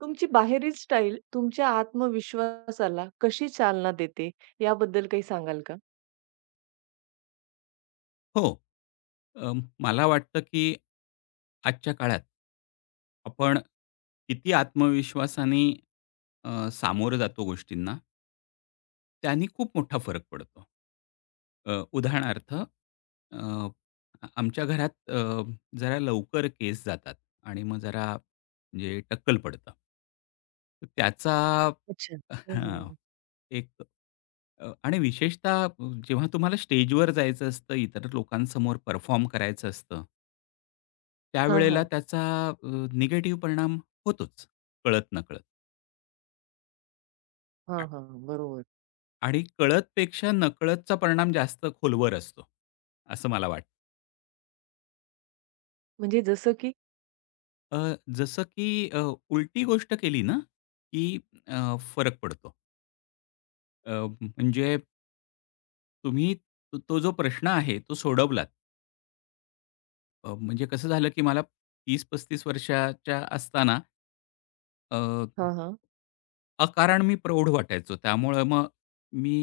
तुमची बाहेरील स्टाईल तुमच्या आत्मविश्वासाला कशी चालना देते याबद्दल काही सांगाल का? हो. अ, मला वाटतं, की आजच्या काळात आपण किती आत्मविश्वासाने सामोरं जातो गोष्टींना त्यानी खूप मोठा फरक पडतो. अ, उदाहरणार्थ अ, आमच्या घरात जरा लवकर केस जातात आणि मग जरा म्हणजे टक्कल पडतं. तर त्याचा अच्छा. हं, हां. हं. एक आणि विशेषतः जेव्हा तुम्हाला स्टेजवर जायचं असतं, इतर लोकांसमोर परफॉर्म करायचं असतं हां, त्यावेळेला हां. त्याचा अ, निगेटिव्ह परिणाम होतोच, कळत-नकळत. हां, आ हां. बरोबर. आणि कळतपेक्षा नकळतचा परिणाम जास्त खोलवर असतो, असं मला वाटतं. म्हणजे जसं की जसं की उलटी गोष्ट केली ना, की फरक पडतो. अ, म्हणजे तुम्ही तो तो जो प्रश्न आहे, तो सोडवलात. म्हणजे कसं झालं, की मला 30-35 वर्षाच्या असताना अ, हां, हां. अकारण मी प्रौढ वाटायचो. त्यामुळं मग मी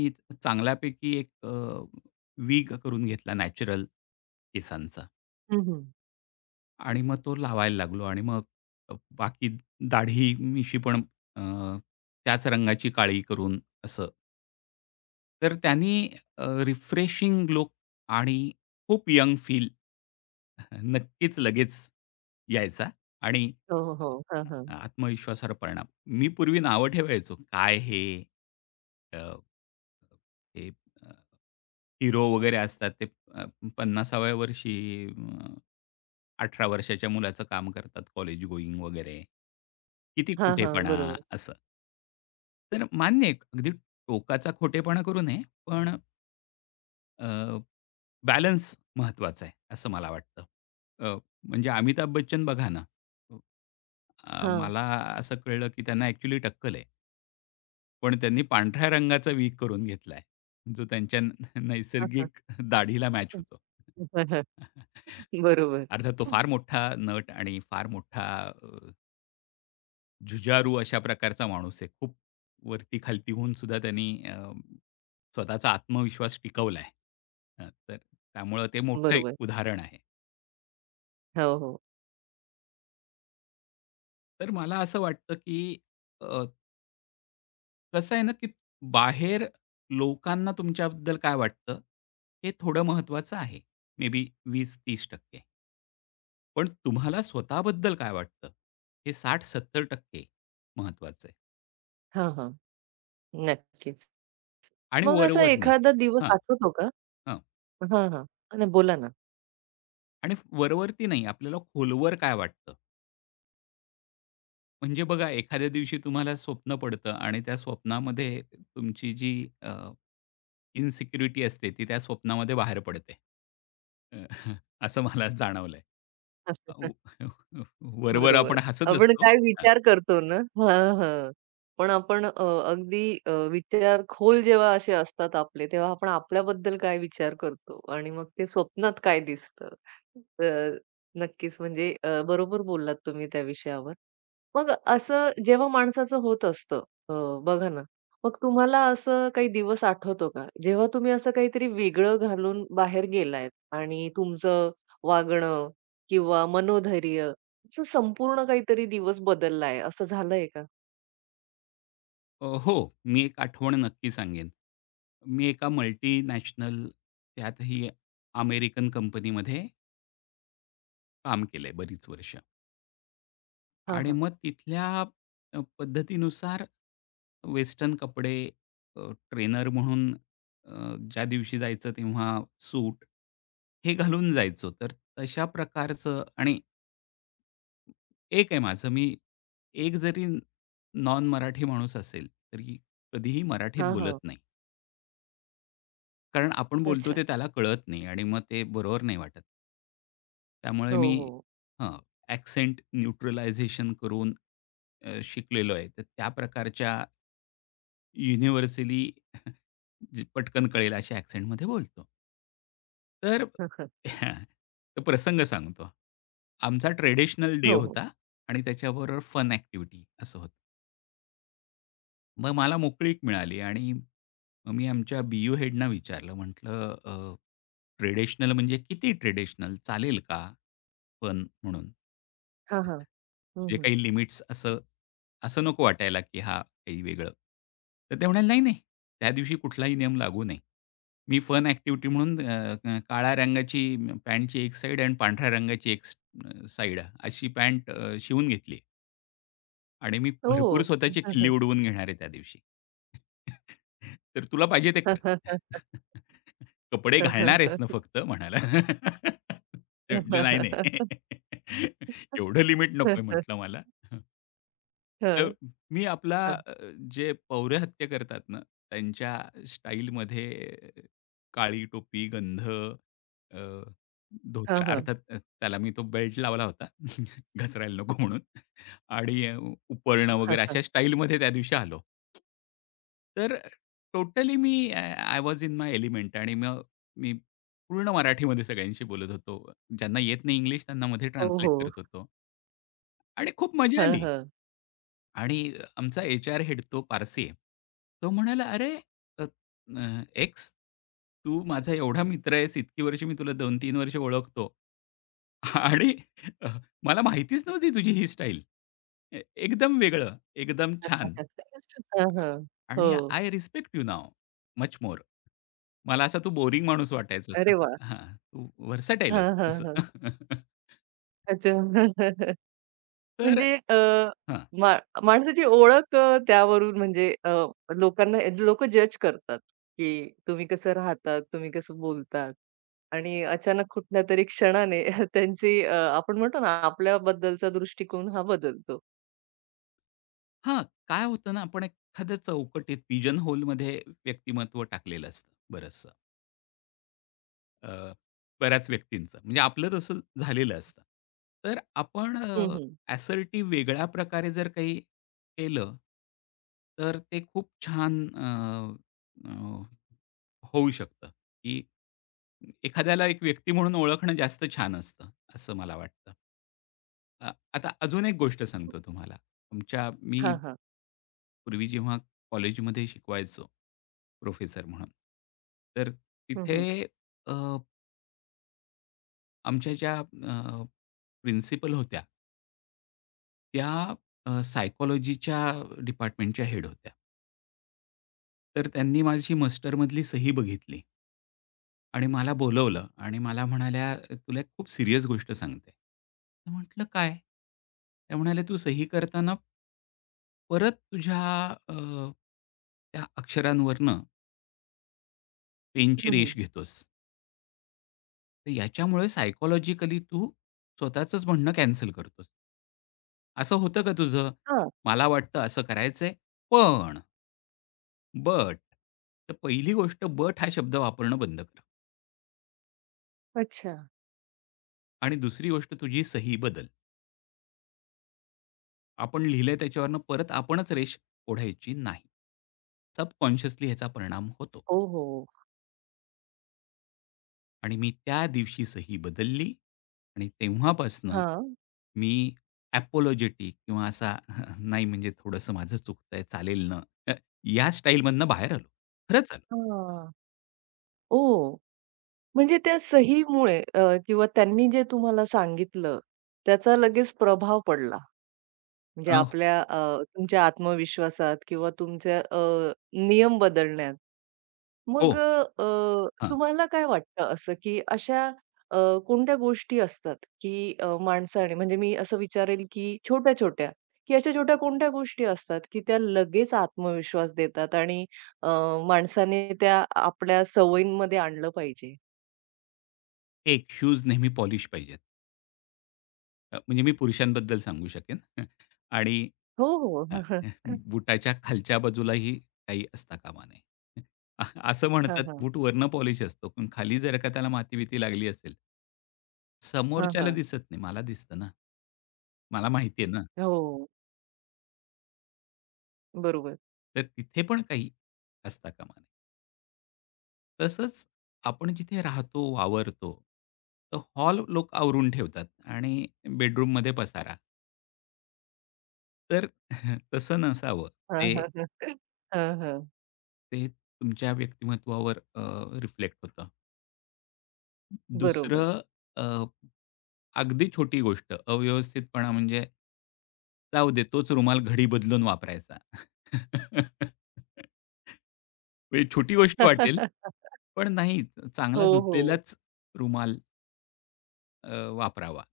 चांगल्यापैकी एक विग करून घेतला नॅचरल केसांचा हं, हं. आणि मग तो लावायला लागलो आणि मग बाकी दाढी, मिशी पण अ, त्याच रंगाची काळी करून असं. तर त्यांनी रिफ्रेशिंग लूक आणि खूप यंग फील नक्कीच लगेच यायचा आणि हो, हो, हो. हां, हां. आत्मविश्वासावर परिणाम. मी पूर्वी नावं ठेवायचो. काय हे? अ, हे अ, हिरो वगैरे असतात ते अ, 50व्या वर्षी अ, 18 वर्षाच्या मुलाचं काम करतात, कॉलेज गोईंग वगैरे. किती हां, हां. खोटेपणा बरोबर. असं. तर मान्य आहे, अगदी टोकाचा खोटेपणा करू नये, पण अ, बॅलन्स महत्त्वाचा आहे, असं मला वाटतं. अ, म्हणजे अमिताभ बच्चन बघा ना. हां. मला असं कळलं की त्यांना ॲक्चुअली टक्कल आहे. पण त्यांनी पांढऱ्या रंगाचा विग करून घेतलाय, जो त्यांच्या हां, हां. नैसर्गिक दाढीला मॅच होतो. बरोबर. अर्थात तो फार मोठा नट आणि फार मोठा अ, झुजारू अशा प्रकारचा माणूस आहे. खूप वरती-खालती होऊन सुद्धा त्यांनी स्वतःचा आत्मविश्वास टिकवलाय. तर त्यामुळं ते मोठं एक बरोबर. उदाहरण आहे. हो, हो. तर मला असं वाटतं, की कसं आहे ना, की बाहेर लोकांना तुमच्याबद्दल काय वाटतं, हे थोडं महत्त्वाचं आहे. मे बी 20-30% पण तुम्हाला स्वतःबद्दल काय वाटतं, हे 60-70% महत्त्वाचं आहे. हां, हां. नक्कीच. आणि मग असा वरवर नाही. एखादा दिवस हां, आठवतो का? हां. हां, हां. नाही बोला ना. आणि वरवरती नाही, आपल्याला खोलवर काय वाटतं. म्हणजे बघा, एखाद्या दिवशी तुम्हाला स्वप्न पडतं आणि त्या स्वप्नामध्ये तुमची जी इन्सिक्युरिटी असते ती त्या स्वप्नामध्ये बाहेर पडते. अ, असं मला जाणवलंय. अ, व- वरवर बरोबर. आपण हसत आपण असतो. काय हां. विचार करतो ना हां, हां. पण आपण अगदी विचार खोल जेव्हा असे असतात आपले, तेव्हा आपण आपल्याबद्दल काय विचार करतो आणि मग ते स्वप्नात काय दिसतं. तर नक्कीच म्हणजे बरोबर बोललात तुम्ही त्या विषयावर. मग असं जेव्हा माणसाचं होत असतं अ, बघा ना, मग तुम्हाला असं काही दिवस आठवतो का? जेव्हा तुम्ही असं काहीतरी वेगळं घालून बाहेर गेलायत आणि तुमचं वागणं किंवा मनोधैर्य असं संपूर्ण काहीतरी दिवस बदललाय असं झालंय का? हो, मी एक आठवण नक्की सांगेन. मी एका मल्टीनॅशनल त्यातही अमेरिकन कंपनीमध्ये काम केलंय बरीच वर्ष हां, आणि हा मग तिथल्या पद्धतीनुसार वेस्टर्न कपडे, ट्रेनर म्हणून अ, ज्या दिवशी जायचं तेव्हा सूट हे घालून जायचो. तर तशा प्रकारचं आणि एक आहे माझं, मी एक जरी नॉन मराठी माणूस असेल, तरी कधीही मराठीत हा बोलत हां. नाही. कारण आपण बोलतो अच्छा. ते त्याला कळत नाही आणि मग ते बरोबर नाही वाटत. त्यामुळे हो, मी हो. हां, ॲक्सेंट न्यूट्रलायझेशन करून शिकलेलो आहे. तर त्या प्रकारच्या युनिव्हर्सली जी पटकन कळेल अशा ॲक्सेंटमध्ये बोलतो. तर तो प्रसंग सांगतो. आमचा ट्रेडिशनल डे हो, हो. होता आणि त्याच्याबरोबर फन ॲक्टिव्हिटी असं होतं. मग मला मोकळीक मिळाली आणि मग मी आमच्या बी-यू हेडना विचारलं म्हटलं ट्रेडिशनल म्हणजे किती ट्रेडिशनल? चालेल का? पण म्हणून. हां, हां. हं, जे हं. काही लिमिट्स असं असं नको वाटायला, की हां, काही वेगळं. तर ते म्हणाले, "नाही-नाही, त्या दिवशी कुठलाही नियम लागू नाही. मी फन ॲक्टिव्हिटी म्हणून अ, अ, काळ्या रंगाची पॅन्टची एक साइड आणि पांढऱ्या रंगाची एक अशी पॅन्ट शिवून घेतली." आणि मी भरपूर ओह! स्वतःची हं, खिल्ली उडवून घेणार आहे त्या दिवशी. तर तुला पाहिजे ते हा कर. हां, हा कपडे घालणार आहेस ना फक्त म्हणाला. ते म्हटले, "नाही, नाही. एवढं लिमिट नकोय," म्हटलं मला. तर मी आपला अ, जे पौरे हत्या करतात ना, त्यांच्या स्टाईलमध्ये काळी टोपी, गंध, अ, धोतर हा अर्थात त्याला मी तो बेल्ट लावला होता घसरायला नको म्हणून. आणि उपरणं वगैरे हां. अशा स्टाईलमध्ये त्या दिवशी आलो. तर टोटली मी I I was in my element आणि मग मी पूर्ण मराठीमध्ये सगळ्यांशी बोलत होतो. ज्यांना येत नाही इंग्लिश त्यांना मध्ये हो, ट्रान्सलेट हो. करत होतो आणि खूप मजा हां, आली. हां. आणि आमचा एच-आर हेड तो पारसी आहे. तो म्हणाला, "अरे, अ, अ, एक्स, तू माझा एवढा मित्र आहेस, इतकी वर्ष मी तुला 2 तीन वर्ष ओळखतो आणि अ, मला माहितीच नव्हती तुझी ही स्टाईल. ए एकदम वेगळं, एकदम छान. हां, हां. हो. आणि I respect you now much more." मला असा तू बोरिंग माणूस वाटायचास. अरे वाह! हां, तू व्हर्सटाईल हां, आहेस हां, असं. हां. अच्छा. तर म्हणजे हां. मा माणसाची ओळख त्यावरून म्हणजे लोकांना लोकं जज करतात, की तुम्ही कसं राहतात, तुम्ही कसं बोलतात आणि अचानक कुठल्यातरी क्षणाने त्यांची आपण म्हणतो ना आपल्याबद्दलचा दृष्टिकोन हा बदलतो. हां, काय होतं ना, आपण एखाद्या चौकटीत पिजन होलमध्ये व्यक्तिमत्व टाकलेलं असतं बरंचसं. अ, बऱ्याच व्यक्तींचं म्हणजे आपलं तसं झालेलं असतं. तर आपण हं, हं. असर्टिव्ह वेगळ्या प्रकारे जर काही केलं, तर ते खूप छान अ, अ, होऊ शकतं, की एखाद्याला एक व्यक्ती म्हणून ओळखणं जास्त छान असतं, असं मला वाटतं. अ, आता अजून एक गोष्ट सांगतो तुम्हाला. तुमच्या मी हां, हां. पूर्वी जेव्हा कॉलेजमध्ये शिकवायचो प्रोफेसर म्हणून, तर हं, हं. तिथे अ, आमच्या ज्या प्रिन्सिपल होत्या, त्या सायकॉलॉजीच्या डिपार्टमेंटच्या हेड होत्या. तर त्यांनी माझी मास्टरमधली सही बघितली आणि मला बोलावलं आणि मला म्हणाल्या, "तुला एक खूप सीरियस गोष्ट सांगते." मी म्हटलं, "काय?" त्या म्हणाल्या, "तू सही करताना परत तुझ्या अ, त्या अक्षरांवरनं पेनची हं, हं. रेष घेतोस." तर याच्यामुळे सायकॉलॉजिकली तू स्वतःचंच म्हणणं कॅन्सल करतोस. असं होतं का तुझं? हां. मला वाटतं असं करायचंय, पण, बट. तर पहिली गोष्ट बट हा शब्द वापरणं बंद कर अच्छा. आणि दुसरी गोष्ट तुझी सही बदल. आपण लिहिलंय त्याच्यावरनं परत आपणच रेष ओढायची नाही. सबकॉन्शियसली ह्याचा परिणाम होतो. हो, हो. आणि मी त्या दिवशी सही बदलली आणि तेव्हापासनं हां. मी अॅपोलॉजेटिक किंवा असा नाही म्हणजे थोडंसं माझं चुकतंय चालेल ना, अ, या स्टाईलमधनं बाहेर आलो. खरंच आलो. हां. ओह! म्हणजे त्या सहीमुळे किंवा त्यांनी जे तुम्हाला सांगितलं त्याचा लगेच प्रभाव पडला. म्हणजे अ, आपल्या तुमच्या आत्मविश्वासात किंवा तुमच्या नियम बदलण्यात. मग हो. अ, अ, हां. तुम्हाला काय वाटतं असं, की अशा अ, कोणत्या गोष्टी असतात, की माणसाने म्हणजे मी असं विचारेल, की छोट्या-छोट्या, की अशा छोट्या कोणत्या गोष्टी असतात, की त्या लगेच आत्मविश्वास देतात आणि अ, माणसाने त्या आपल्या सवयींमध्ये आणलं पाहिजे? एक शूज नेहमी पॉलिश पाहिजे. म्हणजे मी पुरुषांबद्दल सांगू शकेन आणि हो, हां, हो. बुटाच्या खालच्या बाजूलाही काही असता कामा नये. अ, असं हां, म्हणतात हां. बूट वरनं पॉलिश असतो, पण खाली जर का त्याला माती-बिती लागली असेल हां, समोरच्याला हां. दिसत नाही, मला दिसतं ना. मला माहिती आहे ना, हो, बरोबर. तर तिथे पण काही असता कामा नये. तसंच आपण जिथे राहतो, वावरतो, तर हॉल लोक आवरून ठेवतात आणि बेडरूममध्ये पसारा. तर तसं नसावं. हां, ते हां. हां, हां. ते तुमच्या व्यक्तिमत्त्वावर रिफ्लेक्ट होतं. बरोबर. दुसरं अ, अगदी छोटी गोष्ट अव्यवस्थितपणा म्हणजे जाऊ दे तोच रुमाल घडी बदलून वापरायचा. म्हणजे छोटी गोष्ट वाटेल, पण नाही चांगला हो, हो. धुतलेलाच रुमाल अ, वापरावा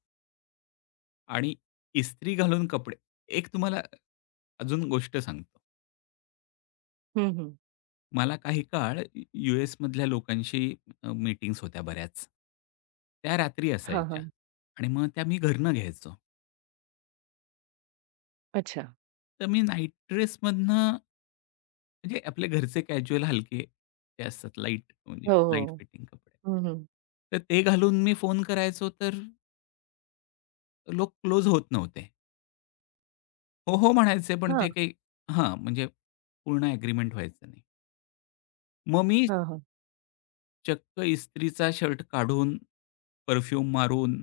आणि इस्त्री घालून कपडे एक तुम्हाला अजून गोष्ट सांगतो. हं, हं. मला काही काळ यू.एस.मधल्या लोकांशी मीटिंग्स होत्या बऱ्याच. त्या रात्री हां, असायच्या हां. आणि मग त्या मी घरनं घ्यायचो. अच्छा. तर मी नाईट ड्रेसमधनं म्हणजे आपले घरचे कॅज्युअल हलके ते असतात लाईट म्हणजे हो, लाईट हो. फिटिंग कपडे. हं, हं. तर ते घालून मी फोन करायचो तर लोक क्लोज होत नव्हते. हो, हो म्हणायचे पण हां, ते काही हां, म्हणजे पूर्ण ॲग्रीमेंट व्हायचं नाही. मग मी हां, हां. चक्क इस्त्रीचा शर्ट काढून, परफ्यूम मारून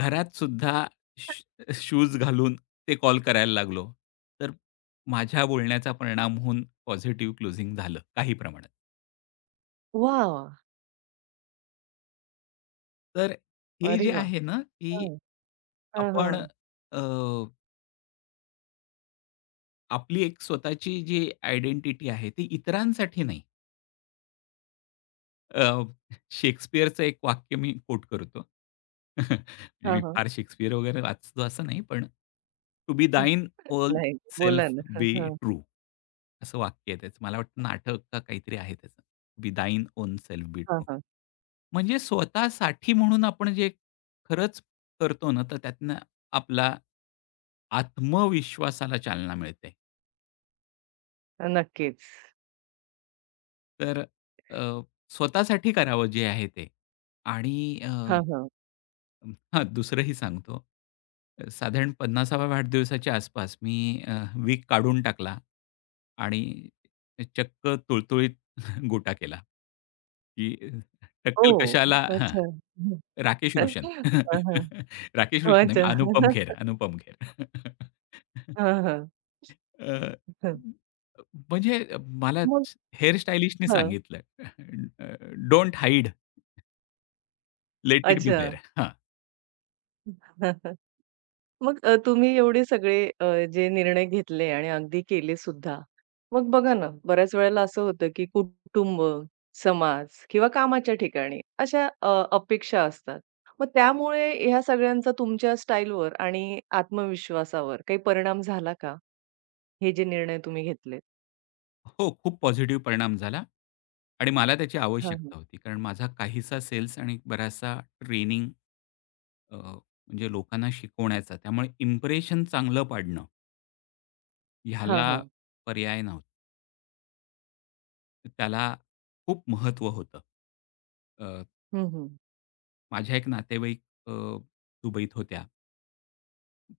घरात सुद्धा शूज घालून ते कॉल करायला लागलो, तर माझ्या बोलण्याचा परिणाम होऊन पॉझिटिव्ह क्लोजिंग झालं काही प्रमाणात. वाह, वाह! तर हे अरे जे वाह! आहे ना, की हं. हां, हां. आपण अ, आपली एक स्वतःची जी आयडेंटिटी आहे ती इतरांसाठी नाही. अ, शेक्सपियरचं एक वाक्य मी कोट करतो. म्हणजे मी हां, हां. फार शेक्सपियर वगैरे वाचतो असं नाही, पण टू बी थाइन ओल्ड नाही, बोला सेल्फ ना. हं, बी हं. ट्रू. असं वाक्य आहे त्याचं. मला वाटतं नाटक का काहीतरी आहे त्याचं. "बी थाइन ओन सेल्फ बी हां, ट्रू." हां. म्हणजे स्वतःसाठी म्हणून आपण जे खरंच करतो ना, तर त्यातनं आपला आत्मविश्वासाला चालना मिळते. नक्कीच. तर अ, स्वतःसाठी करावं जे आहे ते आणि अ हां, हां. हां, दुसरंही सांगतो. साधारण 50वा वाढदिवसाच्या आसपास मी अ, वीक काढून टाकला आणि चक्क तुळतुळीत गोटा केला, की टक्कल ओह! कशाला हां, अच्छा. राकेश हं. रोशन. हां, राकेश रोशन नाही, अच्छा. अनुपम खेर, अनुपम खेर. हां, हां. अ, हं. म्हणजे मला मग? हेअर स्टायलिशने हं. सांगितलं, "don't hide, let it be अच्छा. देअर." मग तुम्ही एवढे सगळे जे निर्णय घेतले आणि अगदी केले सुद्धा. मग बघा ना, बऱ्याच वेळेला असं होतं, की कुटुंब, समाज किंवा कामाच्या ठिकाणी अशा अपेक्षा असतात. मग त्यामुळे ह्या सगळ्यांचा तुमच्या स्टाईलवर आणि आत्मविश्वासावर काही परिणाम झाला का? हे जे निर्णय तुम्ही घेतलेत? हो, खूप पॉझिटिव्ह परिणाम झाला आणि मला त्याची हां, हां. आवश्यकता होती. कारण माझा काहीसा सेल्स आणि बराचसा ट्रेनिंग म्हणजे लोकांना शिकवण्याचा. त्यामुळे इम्प्रेशन चांगलं पाडणं हां, ह्याला हां. पर्याय नव्हता. त्याला खूप महत्त्व होतं. अ, हं, हं. माझ्या एक नातेवाईक अ, दुबईत होत्या.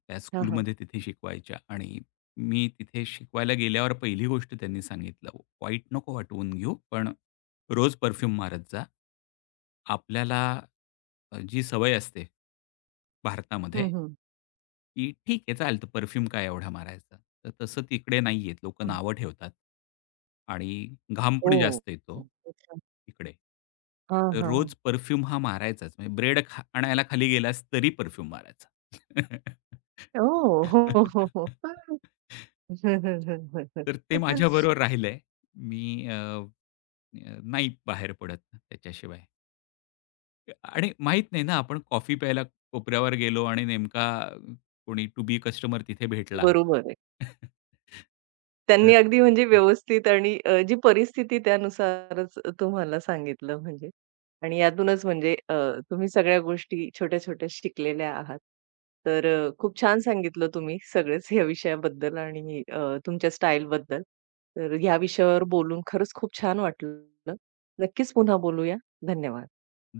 त्या हां, हां. स्कूलमध्ये तिथे शिकवायच्या आणि मी तिथे शिकवायला गेल्यावर पहिली गोष्ट त्यांनी सांगितलं, "वाईट नको वाटवून घेऊ, पण रोज परफ्यूम मारत जा. आपल्याला जी सवय असते भारतामध्ये" हं, हं. की ठीक आहे चालतं परफ्यूम काय एवढा मारायचा. तर तसं तिकडे नाहीये. लोकं हं. नावं ठेवतात आणि घाम पण ओह! जास्त येतो अच्छा. तिकडे. हां, तर रोज हां. परफ्यूम हा मारायचाच. म्हणजे ब्रेड खा आणायला खाली गेलास तरी परफ्यूम मारायचा. ओह! हो, हो, हो. हं, हं, हं, हं, तर ते माझ्याबरोबर राहिलंय. मी अ, अ, नाही बाहेर पडत त्याच्याशिवाय. आणि माहीत नाही ना आपण कॉफी प्यायला कोपऱ्यावर गेलो आणि नेमका कोणी टू बी कस्टमर तिथे भेटला. बरोबर आहे. तर त्यांनी अगदी म्हणजे व्यवस्थित आणि जी परिस्थिती त्यानुसारच तुम्हाला सांगितलं म्हणजे आणि यातूनच म्हणजे तुम्ही सगळ्या गोष्टी छोट्या-छोट्या शिकलेल्या आहात. तर खूप छान सांगितलं तुम्ही सगळेच या विषयाबद्दल आणि तुमच्या स्टाईलबद्दल. तर या विषयावर बोलून खरंच खूप छान वाटलं. नक्कीच पुन्हा बोलूया. धन्यवाद.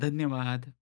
धन्यवाद.